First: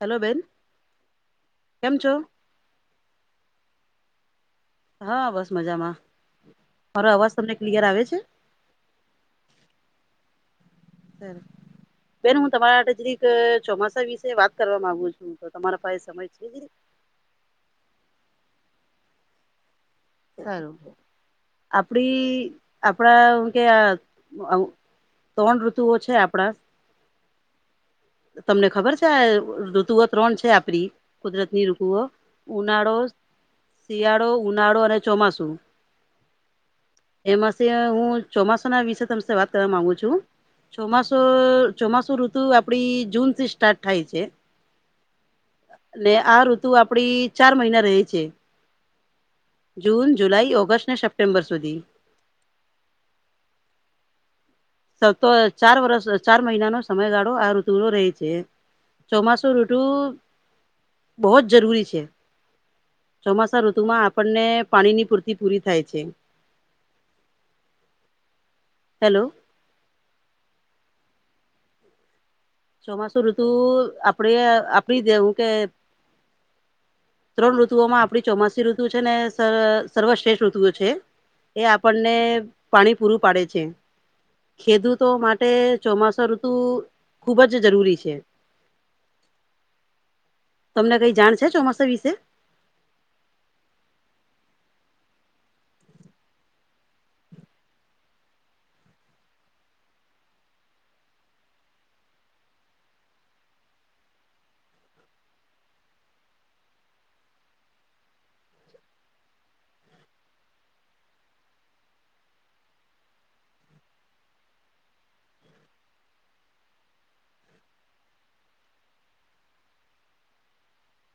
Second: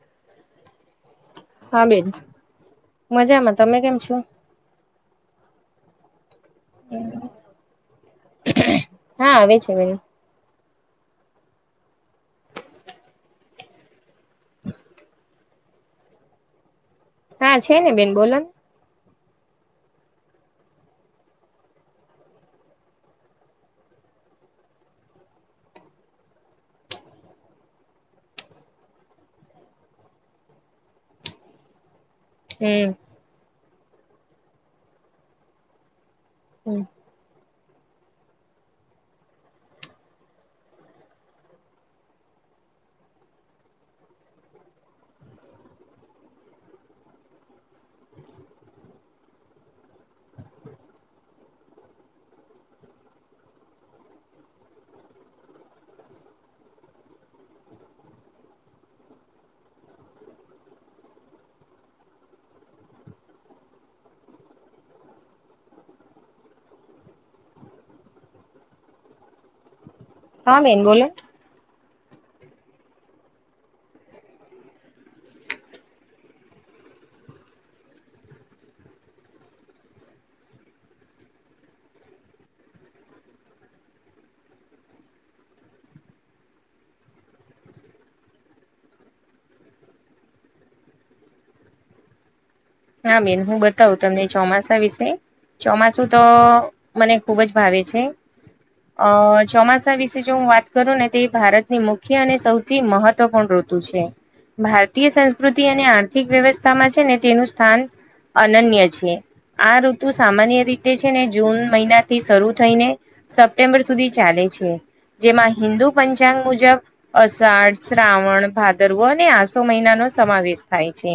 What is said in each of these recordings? Hello બેન. હા કેમ બેન છો મજામાં. તમે કેમ છો? હા બસ મજામાં. મારો અવાજ તમને ક્લિયર આવે છે? હા આવે છે બેન બેન હું તમારા [unintelligible] ચોમાસા વિશે વાત કરવામાં માંગુ છું. તો તમારા પાહે સમય છે. [unintelligible] હા છે ને. બેન બોલોને. સારું, આપડી આપડા કે આ [unintelligible] ત્રણ ઋતુઓ છે આપડા તો તમને ખબર છે આ ઋતુઓ ત્રણ છે આપડી કુદરતની ઋતુઓ. ને ઉનાળો, શિયાળો, ઉનાળો અને ચોમાસું. હમ્મ. એમાં સે હું ચોમાસના વિશે તમસે વાત કરવા માંગુ છું. ચોમાસું-ચોમાસું ઋતુ આપડી જૂનથી સ્ટાર્ટ થાય છે. ને આ ઋતુ આપડી ચાર મહિના રહે છે. જૂન, જુલાઈ, ઓગસ્ટ ને સપ્ટેમ્બર સુધી. સતો ચાર વર્ષ ચાર મહિનાનો સમયગાળો આ ઋતુનો રહે છે. ચોમાસું ઋતુ બહોત જરૂરી છે. ચોમાસા ઋતુમાં આપણને પાણીની પૂર્તિ પૂરી થાય છે. હેલો. હા બેન બોલો. ચોમાસુ ઋતુ આપડે-આપડી દે હુ કે ત્રણ ઋતુઓમાં આપડી ચોમાસી ઋતુ છે ને સર-સર્વશ્રેષ્ઠ ઋતુઓ છે. એ આપણને પાણી પૂરું પાડે છે. ખેદુતો માટે ચોમાસા ઋતુ ખુબ જ જરૂરી છે. તમને કંઈ જાણ છે ચોમાસા વિશે? હા બેન, હું બતાવું તમને ચોમાસા વિશે. ચોમાસું તો મને ખુબ જ ભાવે છે. અ ચોમાસા વિશે જો હું વાત કરુંને તે ભારતની મુખ્ય અને સૌ થી મહત્વપૂર્ણ ઋતુ છે. ભારતીય સંસ્કૃતિ અને આર્થિક વ્યવસ્થામાં છે ને તેનું સ્થાન અનન્ય છે. આ ઋતુ સામાન્ય રીતે છે ને જૂન મહિનાથી શરૂ થઈને સપ્ટેમ્બર સુધી ચાલે છે. જેમાં હિન્દુ પંચાંગ મુજબ અષાઢ, શ્રાવણ, ભાદરવો અને આસો મહિનાનો સમાવેશ થાય છે.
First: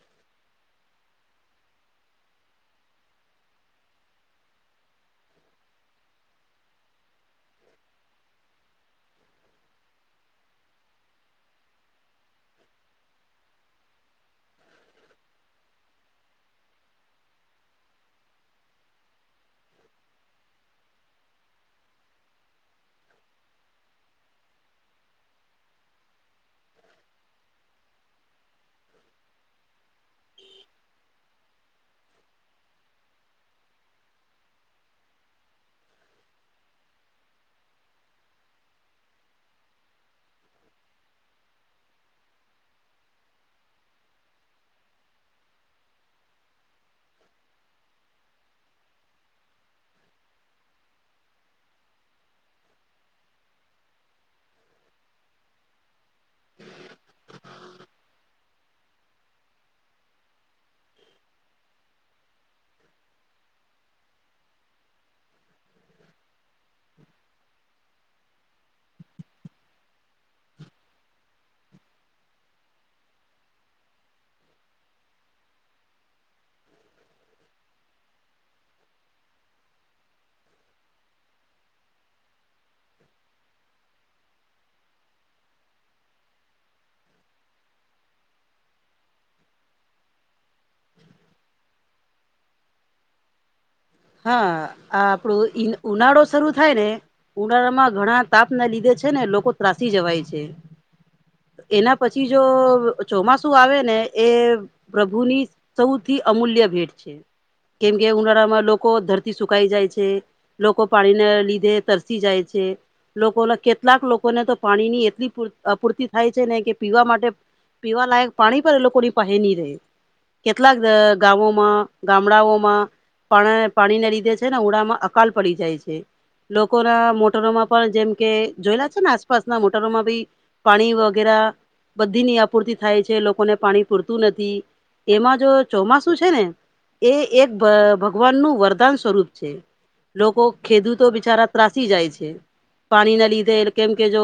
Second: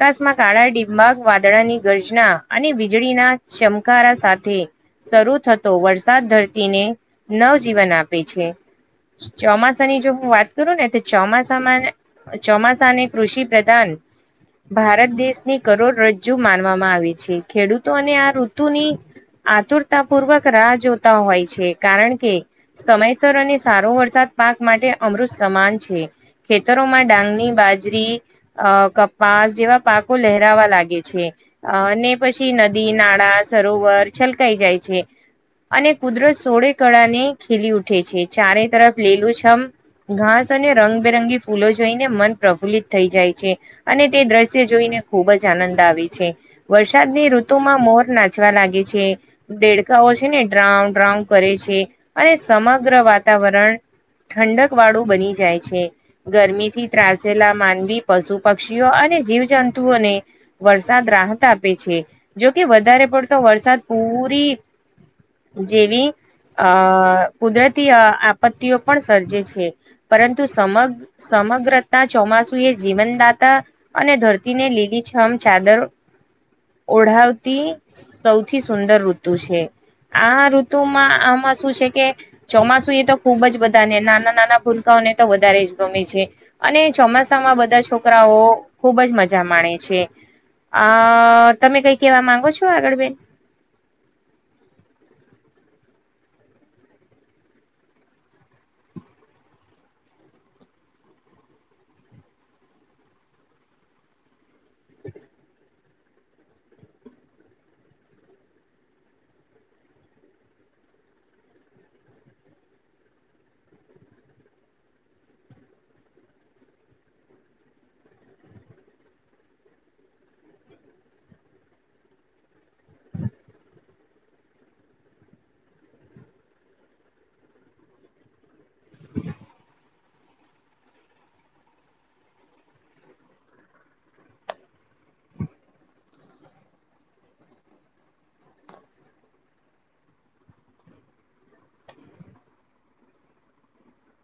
કાશમાં કાળા ડિંબાગ વાદળાની ગર્જના અને વીજળીના ચમકારા સાથે શરૂ થતો વરસાદ ધરતીને નવજીવન આપે છે. ચોમાસાની જો હું વાત કરું ને તે ચોમાસામાં ચોમાસાને કૃષિ પ્રધાન ભારત દેશની કરોડરજ્જુ માનવામાં આવે છે. ખેડૂતો અને આ ઋતુની આતુરતા પૂર્વક રાહ જોતા હોય છે, કારણ કે સમયસર અને સારો વરસાદ પાક માટે અમૃત સમાન છે. ખેતરોમાં ડાંગની બાજરી અને કપાસ જેવા પાકો લહેરાવા લાગે છે. અને પછી નદી, નાળા, સરોવર છલકાઈ જાય છે. અને કુદરત સોળે કળા ને ખીલી ઉઠે છે, ચારે તરફ લીલુંછમ. ઘાસ અને રંગબેરંગી ફૂલો જોઈને મન પ્રફુલ્લિત થઈ જાય છે. અને તે દ્રશ્ય જોઈને ખુબ જ આનંદ આવે છે. વરસાદની ઋતુમાં મોર નાચવા લાગે છે. દેડકાઓ છે ને, ડ્રાઉ-ડ્રાઉ કરે છે, અને સમગ્ર વાતાવરણ ઠંડક વાળું બની જાય છે, ગરમીથી ત્રાસેલા માનવી પશુ પક્ષીઓ અને જીવજંતુઓને વરસાદ રાહત આપે છે, જોકે વધારે પડતો વરસાદ પૂરી જેવી અ કુદરતી આપત્તિઓ પણ સર્જે છે. પરંતુ સમગ સમગ્રતા ચોમાસુ એ જીવનદાત તા અને ધરતીને લીલીછમ ચાદર ઓઢાવતી સૌથી સુંદર ઋતુ છે, આ ઋતુમાં આમાં શું છે કે? ચોમાસુ એ તો ખુબ જ બધા ને, નાના-નાના ભૂલકાઓને તો વધારે જ ગમે છે. અને ચોમાસામાં બધા છો છોકરાઓ ખુબ જ મજા માણે છે, આ તમે કઈ કેવા માંગો છો? આગળ બેન. હા, આ આપડું ઉનાળો શરૂ થાય ને. ઉનાળામાં ઘણા તાપ ના લીધે છે ને, લોકો ત્રાસી જવાય છે. એના પછી જો ચોમાસુ આવે ને, એ પ્રભુની સૌથી અમૂલ્ય ભેટ છે, કેમ કે ઉનાળામાં લો કો ધરતી સુકાઈ જાય છે, લોકો પાણીને લીધે તરસી જાય છે. લોકોને કેટલાક લોકોને તો પાણી ની એટલી અપૂરતી થાય છે, ને કે પીવા માટે પીવા લાયક પાણી પર એ લોકોની પહે નહીં રહે. કેટલાક ગામોમાં ગામડાઓમાં પણ પાણી ના લીધે છે ને, ઉડામાં અકાલ પડી જાય છે, લોકોના મોટરોમાં પણ જેમ કે જોયેલા છે ને, આસપાસના મોટરોમાં ભી પાણી વગેરા. બધી ની આપૂર્તિ થાય છે, લોકોને પાણી પૂરતું નથી. એમાં જો ચોમાસું છે ને, એ એક ભગવાન નું વરદાન સ્વરૂપ છે. લોકો ખેડૂતો બિચારા ત્રાસી જાય છે. પાણી ના લીધે એ, કેમ કે જો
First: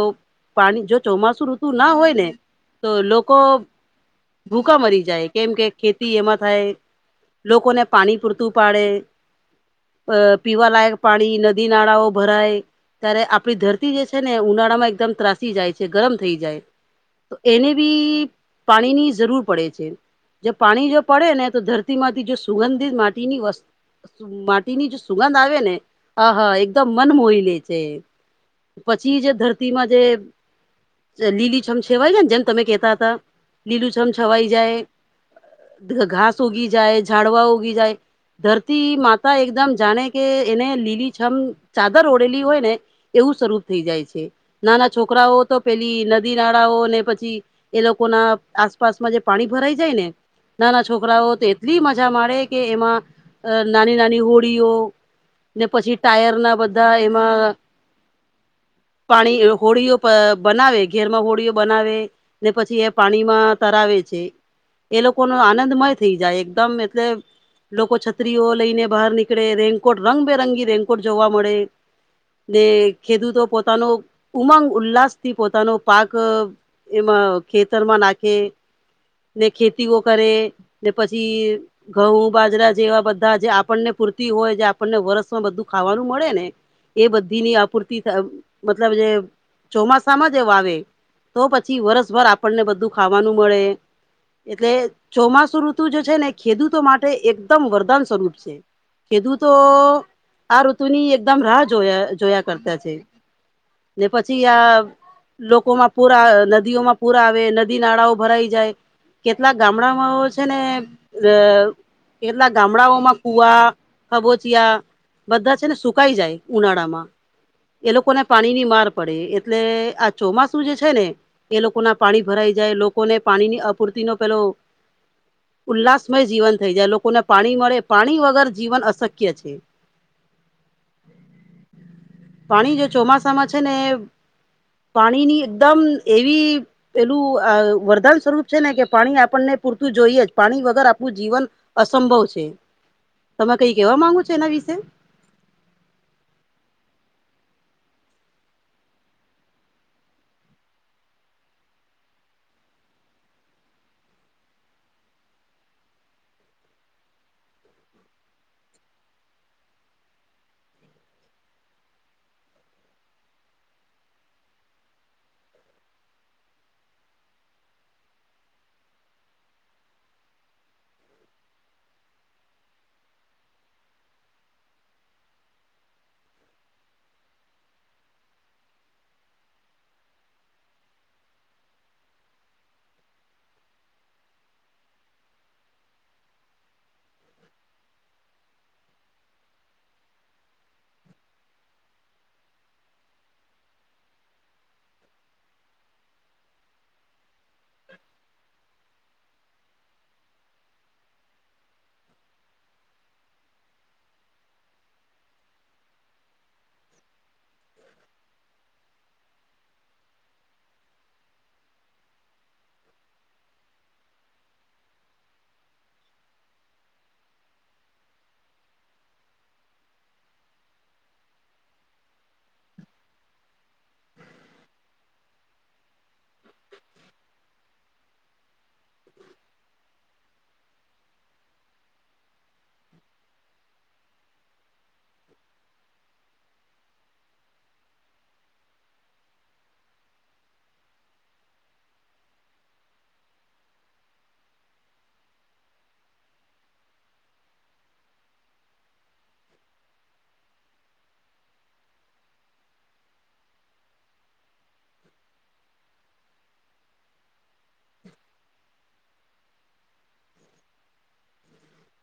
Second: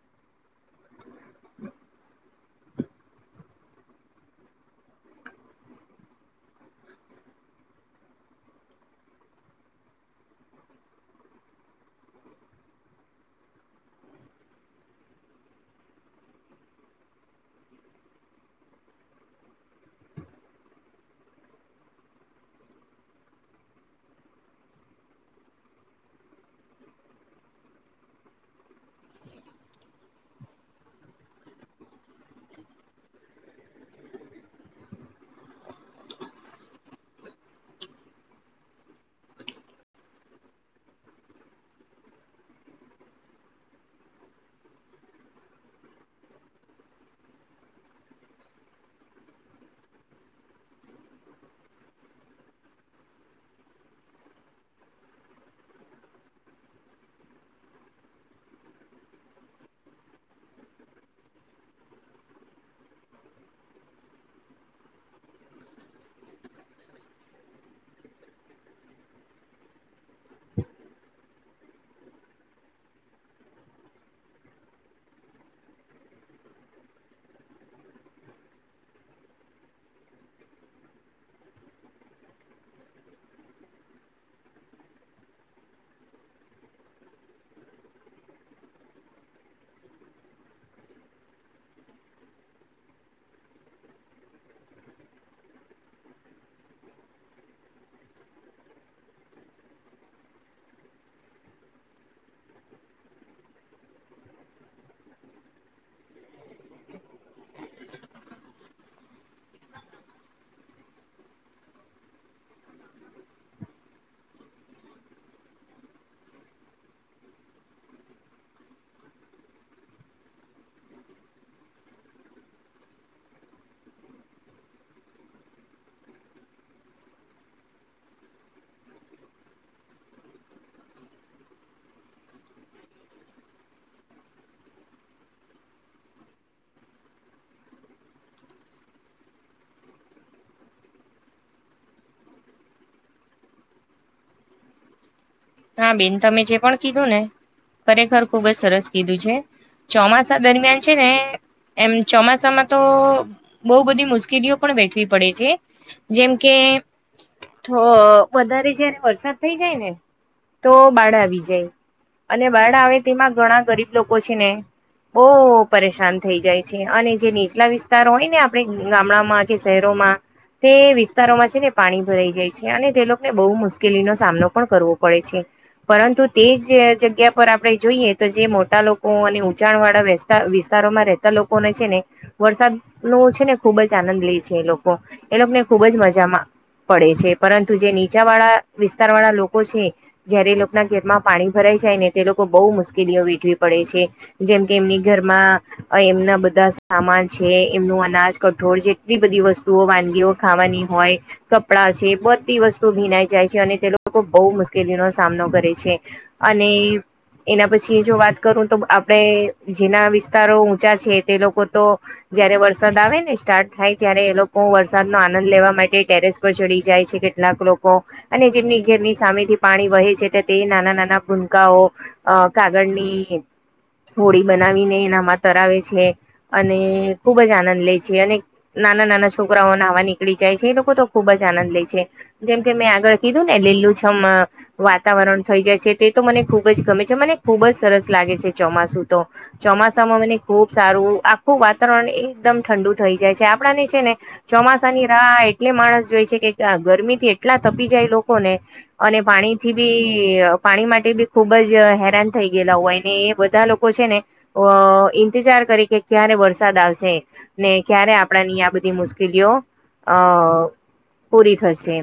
પાણી જો ચોમાસુ ઋતુ નું હોય. તો લોકો ભૂકા મરી જાય, કેમ કે ખેતી એમાં થાય. લોકોને પાણી પૂરતું પાડે. અ પીવાલાયક પાણી નદી, નાળાઓ ભરાય. ત્યારે આપણી ધરતી જે છે ને, ઉનાળામાં એકદમ ત્રાસી જાય છે, ગરમ થઈ. તો એને બી પાણીની જરૂર પડે છે. જો પાણી જો પડે ને, તો ધરતીમાંથી જો સુગંધિત માટીની વસ્તુ માટીની જો સુગંધ આવે ને, આહા એકદમ મન મોહી લે છે. પછી જે ધરતીમાં જે લીલી છમ છવાઈ જાય ને, જેમ તમે કેતા હતા, લીલું છમ છવાઈ જાય. ઘાસ ઉગી જાય, ઝાડવા ઉગી જાય. થી માતા એકદમ જાણે કે એને લીલી છમ ચાદર ઓઢેલી હોય ને. એવું સ્વરૂપ થઈ જાય છે નાના છોકરાઓ તો પેલી નદી નાળાઓ ને પછી એ લોકો ના આસપાસમાં જે પાણી ભરાઈ જાય ને નાના છોકરાઓ તો એટલી મજા માળે કે એમાં નાની-નાની હોડીઓ ને પછી ટાયર ના બધા એમાં પાણી હોળીઓ બનાવે, ઘેરમાં હોળીઓ બનાવે. ને પછી એ પાણીમાં તરાવે છે. એ લોકો નો આનંદમય થઈ જાય એકદમ એટલે લોકો છ ત્રી ઓ લઈને બહાર નીકળે, રેનકોટ રંગબેરંગી રેનકોટ જોવા મળે. ને ખેડુતો પોતાનો ઉમંગ ઉલ્લાસ થી પોતાનો પાક એમાં ખેતરમાં નાખે. ને ખેતીઓ કરે પછી ઘઉં બાજરા જેવા બધા જે આપણને પૂરતી હોય જે આપણને વર્ષમાં બધું ખાવાનું મળે ને. એ બધીની અપુરતી મતલબ જે ચોમાસામાં જે વાવે. તો પછી વરસભર આપણને બધું ખાવાનું મળે. એટલે ચોમાસુ ઋતુ જે છે ને ખેડૂતો માટે એકદમ વરદાન સ્વરૂપ છે. ખેડૂતો આ ઋતુની એકદમ રાહ જોયા- જોયા કરતા છે. ને પછી આ લોકોમાં પૂર આવે, નદીઓમાં પૂરા આવે નદી નાળાઓ ભરાઈ જાય. કેટલાક ગામડામાંઓ છે ને અ કેટલા ગામડાઓમાં કુવા, ખબોચિયા બધા છે ને સુકાઈ જાય ઉનાળા માં. એ લોકો ને પાણી ની માર પડે એટલે આ ચોમાસું જે છે ને. એ લોકો ના પાણી ભરાઈ જાય. લોકોને પાણીની અપૂર્તિ ન પેલો ઉલ્લાસમય જીવન થઈ જાય. લોક લોકોને પાણી મળે, પાણી વગર જીવન અશક્ય છે. પાણી જો ચોમાસામાં છે ને પાણીની એકદમ એવી પેલું અ વરદાન સ્વરૂપ છે ને કે પાણી આપણને પૂરતું જોઈએ જ. પાણી વગર આપણું જીવન અસંભવ છે. તમે કઈ કેવા માંગો છો એના વિશે? હા, બેન તમે જે પણ કીધું ને, ખરેખર ખુબ જ સરસ કીધું છે. ચોમાસા દરમિયાન છે ને એમ ચોમાસામાં તો. બઉ બધી મુશ્કેલીઓ પણ વેઠવી પડે છે, જેમ કે થો, વધારે જયારે વરસાદ થઇ જાય ને. તો બાઢ આવી જાય અને બાઢ આવે તેમાં ઘણા ગરીબ લોકો છે ને બો પરેશાન થઈ જાય છે અને જે નીચલા વિસ્તાર હોય ને આપણે ગામડામાં કે શહેરોમાં. તે વિસ્તારોમાં છે ને પાણી ભરાઈ જાય છે. અને તે લોકોને બહુ મુશ્કેલીનો સામનો પણ કરવો પડે છે. પરંતુ તે જ જગ્યા પર આપણે જોઈએ તો જે મોટા લોકો અને ઊંચાણ વાળા વિસ તાર વિસ્તારોમાં રહેતા લોકોને છે ને વરસાદ નો છે ને ખુબ જ આનંદ લે છે એ લોકો. એ લોકોને ખુબ જ મજામાં પડે છે. પરંતુ જે નીચા વાળા વિસ્તાર વાળા લોકો છે. જયારે એ લોકોના ઘેરમાં પાણી ભરાય જાય ને તે લોકો બહુ મુશ્કેલીઓ વેઠવી પડે છે. જેમકે એમની ઘરમાં અ એમના બધા સામાન છે. એમનું અનાજ, કઠોળ જેટલી બધી વસ્તુઓ, વાનગીઓ. ખાવાની હોય કપડાં છે, બધી વસ્તુ ભીનાય જાય છે, તે લોકો બહુ મુશ્કેલી નો સામનો કરે છે, અને એના પછી જો વાત કરું તો, આપણેે જેના વિસ્તારો ઊંચા છે, તે લોકો તો જયારે વરસાદ આવે ને, સ્ટાર્ટ થાય, ત્યારે એ લોકો વરસાદ નો આનંદ લેવા માટે ટેરેસ ચડી જાય છે, કેટલાક લોકો અને જેમની ઘરની સામેથી પાણી વહે છે, તે નાના-નાના ભૂનકાઓ કાગળની હોળી બનાવીને એનામાં તરાવે છે, અને ખુબ જ આનંદ લે છે, અને નાના-નાના છોકરાઓ નાવા નીકળી જાય છે, એ લોકો તો ખુબ જ આનંદ લે છે. જેમ કે, મેં આગળ કીધું ને, લીલુંછમ વાતાવરણ થઈ જાય છે, તે તો મને ખુબ જ ગમે છે, મને ખુબ જ સરસ લાગે છે, ચોમાસું તો. ચોમાસામાં મને ખુબ સારું આખું વાતાવરણ એકદમ ઠંડુ થઈ જાય છે, આપણાને છે ને. ચોમાસા ની રાહ એટલે માણસ જોય કે, ગરમીથી એટલા તપી લોકોને અને પાણીથી બી પાણી માટે બી ખુબ જ હેરાન થઈ ગયેલા હોય, ને એ બધા લોકો છે ને. અ ઈંતજાર કરી કે, ક્યારે વરસાદ આવશે? ને ક્યારે આપણાની આ બધી મુશ્કેલીઓ અ પૂરી થશે.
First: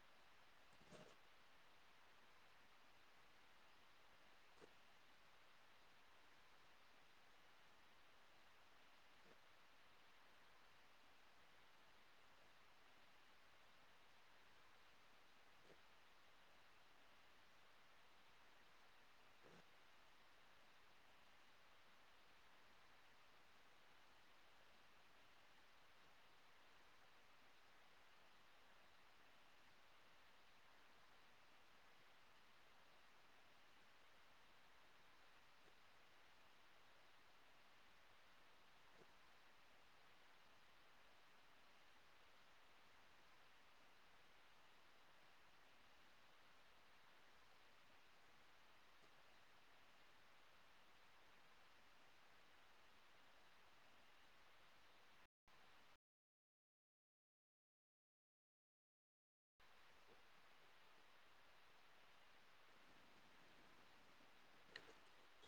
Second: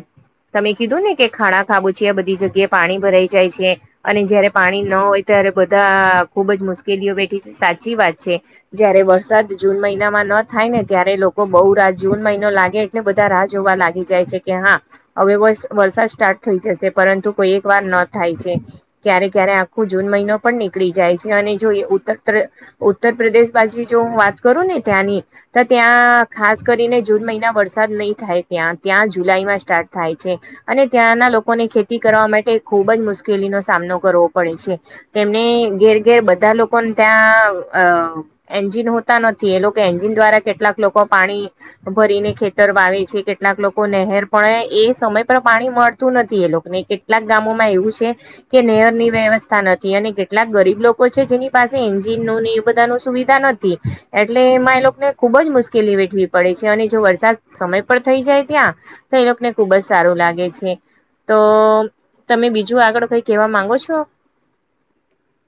તમે કીધુંને કે, ખાડા ખાબોચિયા બધી જગ્યાએ પાણી ભરાઈ જાય છે. અને જયારે પાણી ન હોય, ત્યારે બધા ખુબ જ મુશ્કેલીઓ વેઠી છે, સાચી વાત છે. જયારે વરસાદ જૂન મહિનામાં થાયને, ત્યારે લોકો બહુ રાત જૂન મહિનો લાગે. બધા રાહ જોવા લાગી જાય છે કે, હા હવે, વરસાદ સ્ટાર્ટ થઈ જશે. પરંતુ કોઈ એક વાર ન થાય છે. ક્યારે ક્યારે આખું જૂન મહિનો પણ નીકળી જાય છે, અને જોઈ ઉત્ત ઉત્તર પ્રદેશ બાજુ જો હું વાત કરુંને, ત્યાંની તો ત્યાં ખાસ કરીને, જૂન મહિના વરસાદ નહીં થાય, ત્યાં ત્યાં જુલાઈમાં સ્ટાર્ટ થાય છે. અને ત્યાંના લોકોને ખેતી કરવા માટે ખુબ જ મુશ્કેલીનો સામનો કરવો પડે છે. તેમને ઘેર-ઘેર બધા લોકોને ત્યાં અ એન્જિન હોતા નથી, એ લોકો એન્જિન દ્વારા કેટલાક લોકો પાણી ભરીને ખેતર વાવે છે, કેટલાક લોકો નહેર પણ એ સમય પર પાણી મળતું નથી, એ લોકો અને કેટલાક ગામોમાં એવું છે. કે નેરની વ્યવસ્થા નથી, અને કેટલાક ગરીબ લોકો છે, જેની પાસે એન્જિનનુંને એ બધાનું સુવિધા નથી. એટલે એમાં એ લોકોને ખુબ જ મુશ્કેલી વેઠવી પડે છે, અને જો વરસાદ સમય પણ થઈ જાય, ત્યાં તો એ લોકોને ખુબ જ સારું લાગે છે. તો તમે બીજું આગળ કઈ કહેવા માંગો છો?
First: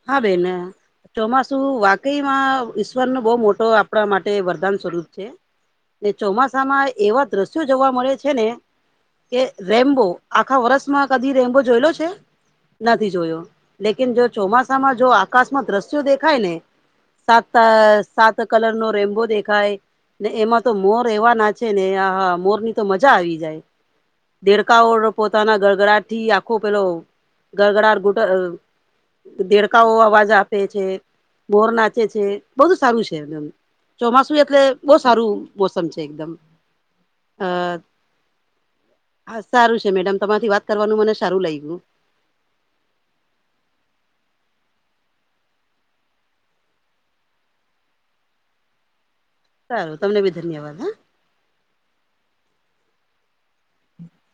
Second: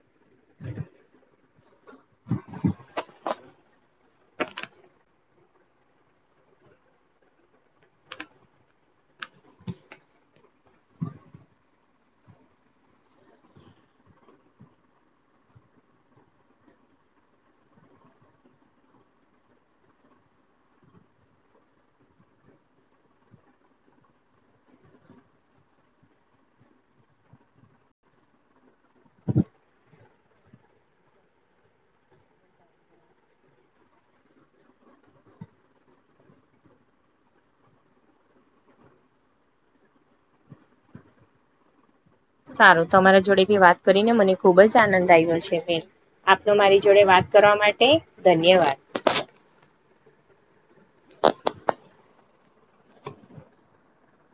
હવે ને‌. ચોમાસુ વાકઈમાં ઈશ્વરનનુઓ બહુ મોટો આપણા માટે વરદાન સ્વરૂપ છે. ચોમાસામાં એવા દ્રશ્યો જોવા મળે છે ને. કે રેમબો આખા વર્ષમાં કદી રેમ્બો જોયલો છે? નથી જોયો, લેકીન જો ચોમાસામાં જો આકાશમાં દ્રશ્યો દેખાયને. સાત-સાત કલરનો રેમ્બો દેખાય. ને એમાં તો મોર એવાના છે ને, આા મોરની તો મજા આવી જાય. દેડકા ઓર પોતાના ગરગડાટથી આખો, પેલો ગગડાટ ગુટ દેડકાઓ અવાજ આપે છે, મોર નાચે છે, બહુ સારું છે. ચોમાસું એટલે બહુ સારું મોસમ છે, એકદમ આ હા સારું છે મેડમ, તમારેથી વાત કરવાનું મને સારું લાગ્યું. સારું તમારા જોડે ભી વાત કરીને, મને ખુબ જ આનંદ આવ્યો છે, મે આપનો મારી જોડે વાત કરવા માટે, ધન્યવાદ. સારું. તમને બી ધન્યવાદ હો. [inaudible]